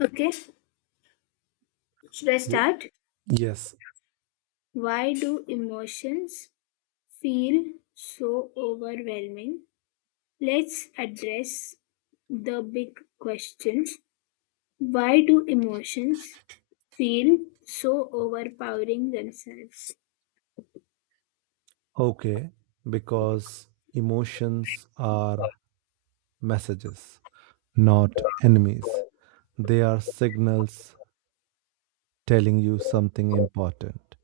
Okay, should I W- start? Yes, Why do emotions feel so overwhelming? Let's address the big questions. Why do emotions feel so overpowering themselves? okay, because emotions are messages, not enemies. They are signals telling you something important.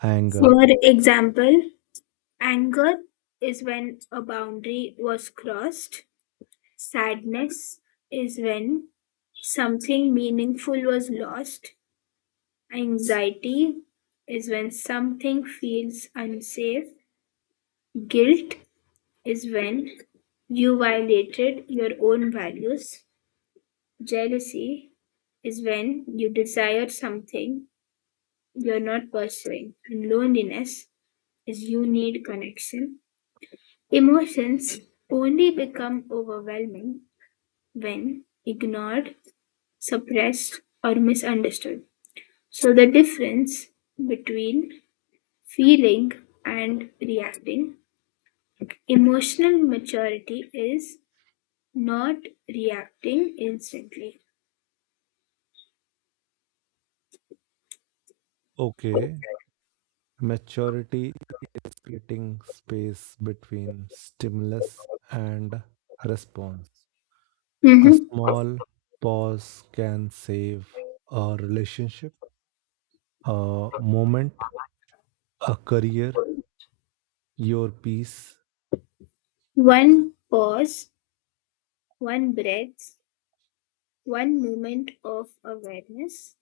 Anger, For example, anger is when a boundary was crossed, sadness is when something meaningful was lost, anxiety is when something feels unsafe. Guilt is when you violated your own values. Jealousy is when you desire something you're not pursuing. And loneliness is you need connection. Emotions only become overwhelming when ignored, suppressed, or misunderstood. So the difference between feeling and reacting. Emotional maturity is not reacting instantly. okay, maturity is creating space between stimulus and response. A Mhm. small pause can save a relationship, a moment, a career, your peace. One pause, one breath, one moment of awareness,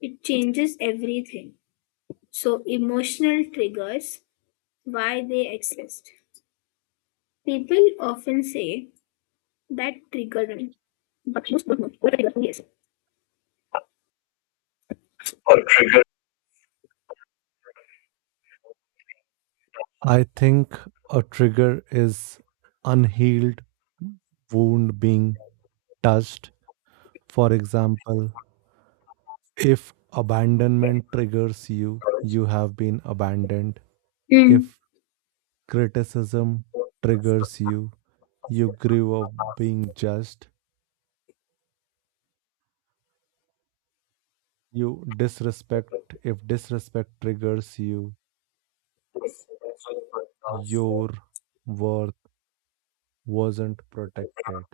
it changes everything. So, emotional triggers, why they exist. People often say that triggered me, but most don't know what a trigger really is. Or I think a trigger is unhealed wound being touched. For example, if abandonment triggers you, triggers. you have been abandoned. Mm. If criticism triggers you, you grew up being judged. You disrespect, if disrespect triggers you, your worth wasn't protected.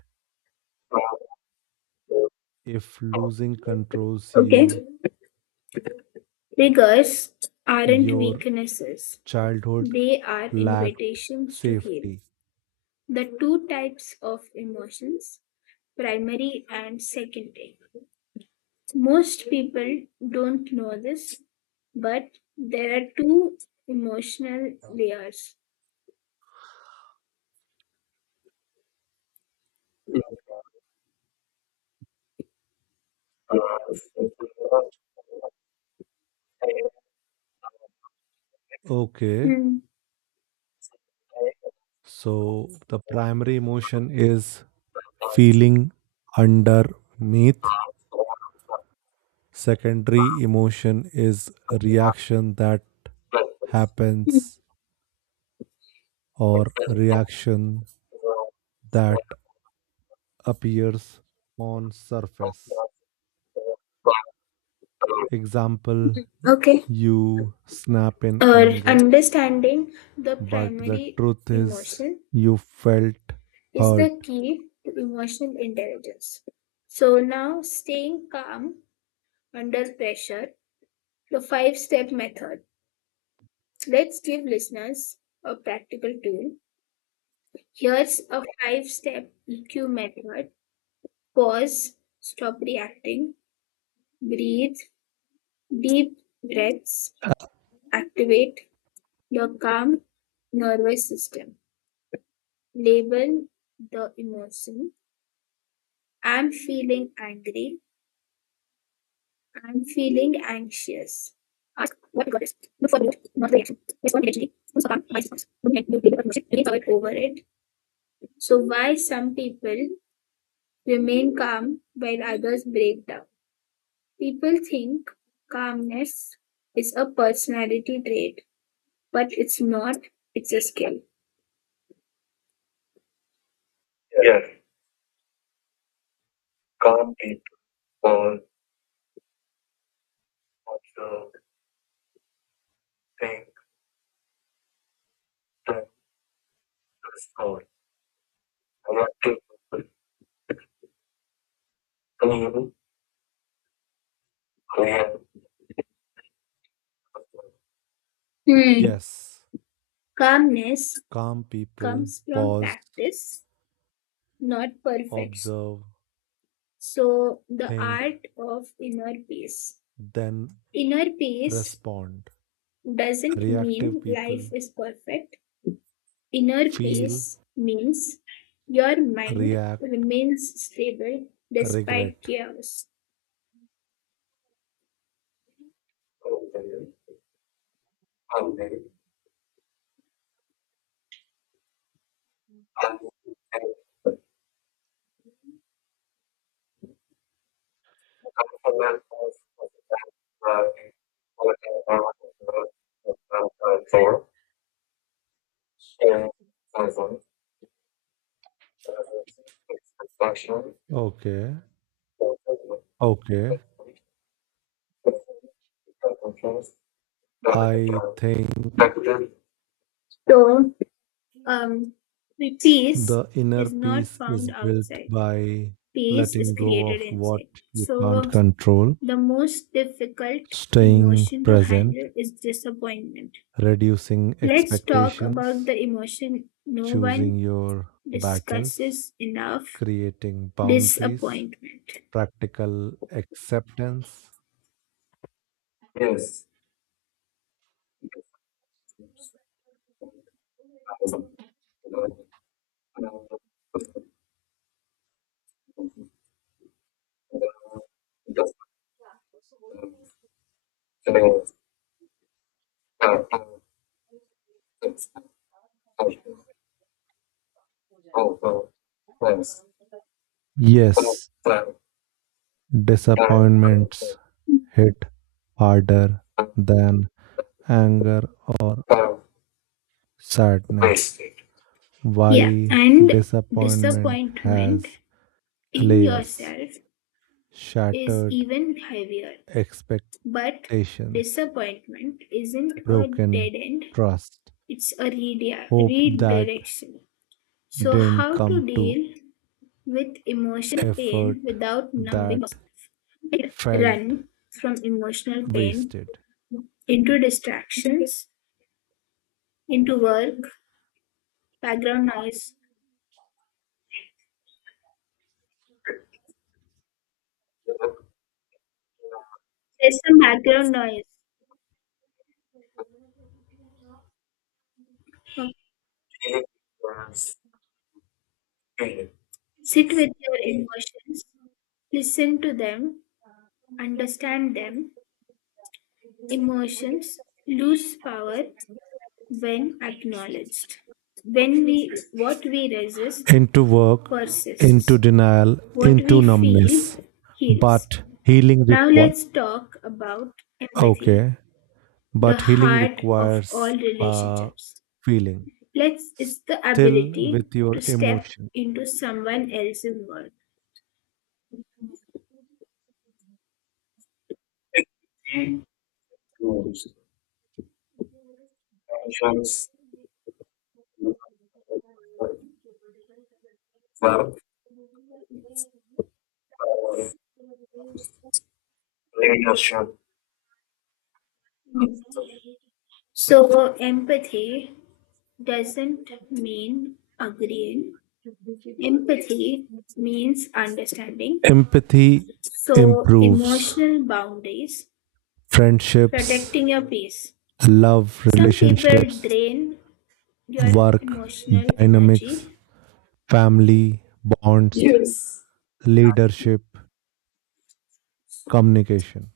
If losing controls Okay, you, triggers aren't your weaknesses, Childhood they are lacked invitations to heal. safety. The two types of emotions, primary and secondary. Most people don't know this, but there are two emotional layers. Okay, Hmm. so the primary emotion is feeling underneath. Secondary emotion is reaction that happens or reaction that appears on surface. Example, Okay. you snap in anger, Understanding the but the primary truth is emotion you felt is hurt. the key to emotional intelligence. So now, staying calm under pressure, the five step method. Let's give listeners a practical tool. Here's a five step EQ method: pause, stop reacting, breathe, deep breaths, activate the calm nervous system, label the emotion. I'm feeling angry. I'm feeling anxious. Ask what got it. Look for root, not the reaction. Respond immediately. Do calm, my response. Don't get you label the emotion. Really over it. So why some people remain calm while others break down? People think calmness is a personality trait, but it's not. It's a skill. Yes, calm people are also thing that is called. Hmm. Yes, Calmness Calm people comes from pause, practice, not perfection. observe, So, the think, art of inner peace. then Inner peace respond. doesn't Reactive mean life people is perfect. Inner feel, peace means your mind react, remains stable despite regret. chaos. Thor and Amazon, its production. Okay. Okay. I think So, um, peace the inner is not peace is found built outside. by Peace is letting go created of what inside. you can't So, control, the most difficult staying emotion to present, handle is disappointment. reducing Let's talk about expectations, the emotion no choosing one your battles, discusses enough, creating boundaries, disappointment. practical acceptance. Yes. Yes, disappointments hit harder than anger or sadness. Yeah, Why and disappointment disappointment has in layers, yourself is shattered even heavier. But expectations, disappointment isn't a broken dead end, trust, it's a hope that redirection. So, didn't how come to to deal with emotional pain effort without numbing that yourself? felt Run from emotional pain wasted. into distractions, into work, background noise. There's some background noise. Sit with your emotions, listen to them, understand them. Emotions lose power when acknowledged. When we what we resist Into work, into persists. denial, What into we feel numbness. heals. But healing Now requires let's talk about empathy, Okay, the but healing heart of all requires relationships. feeling Let's it's the still ability with your to step emotion. into someone else's world. Leadership. So, empathy doesn't mean agreeing. Empathy means understanding. Empathy So, improves emotional boundaries, friendships, protecting your peace. love Some people relationships, drain your work emotional dynamics, energy. family bonds, leadership, communication.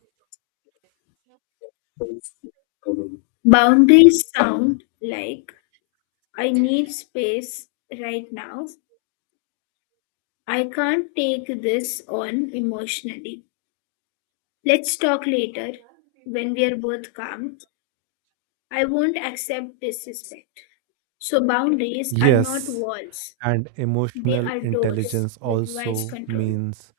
Boundaries sound like I need space right now. I can't take this on emotionally. Let's talk later when we are both calm. I won't accept disrespect. So boundaries are not Yes, walls, and they emotional are doors intelligence with wise also control. means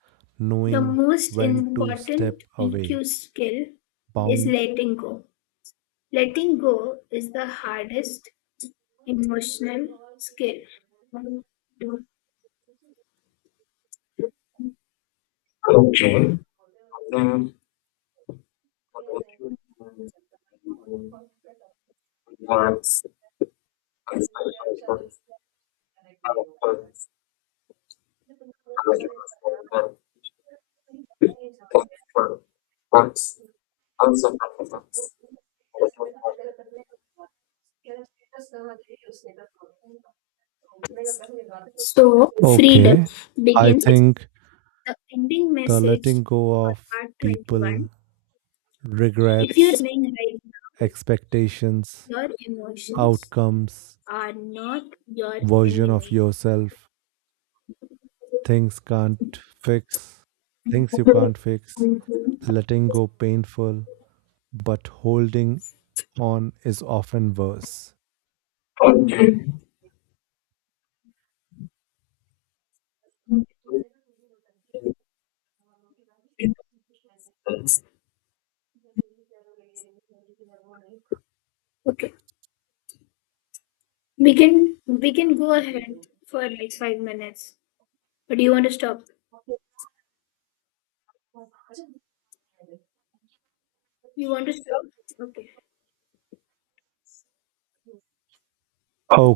The knowing most when to step important away. EQ skill is Bound. letting go. Letting go is the hardest emotional skill. Okay. Then what's also performance. So, freedom Okay. I begins with think the ending the message letting go for of part people, 21. If you're regrets, listening right now, expectations, your emotions outcomes, are not your version of enemy. yourself, things can't fix, things you can't fix, letting go painful, but holding on is often worse. Okay. Okay. We can go ahead for like 5 minutes. But do you want to stop? You want to stop? Okay.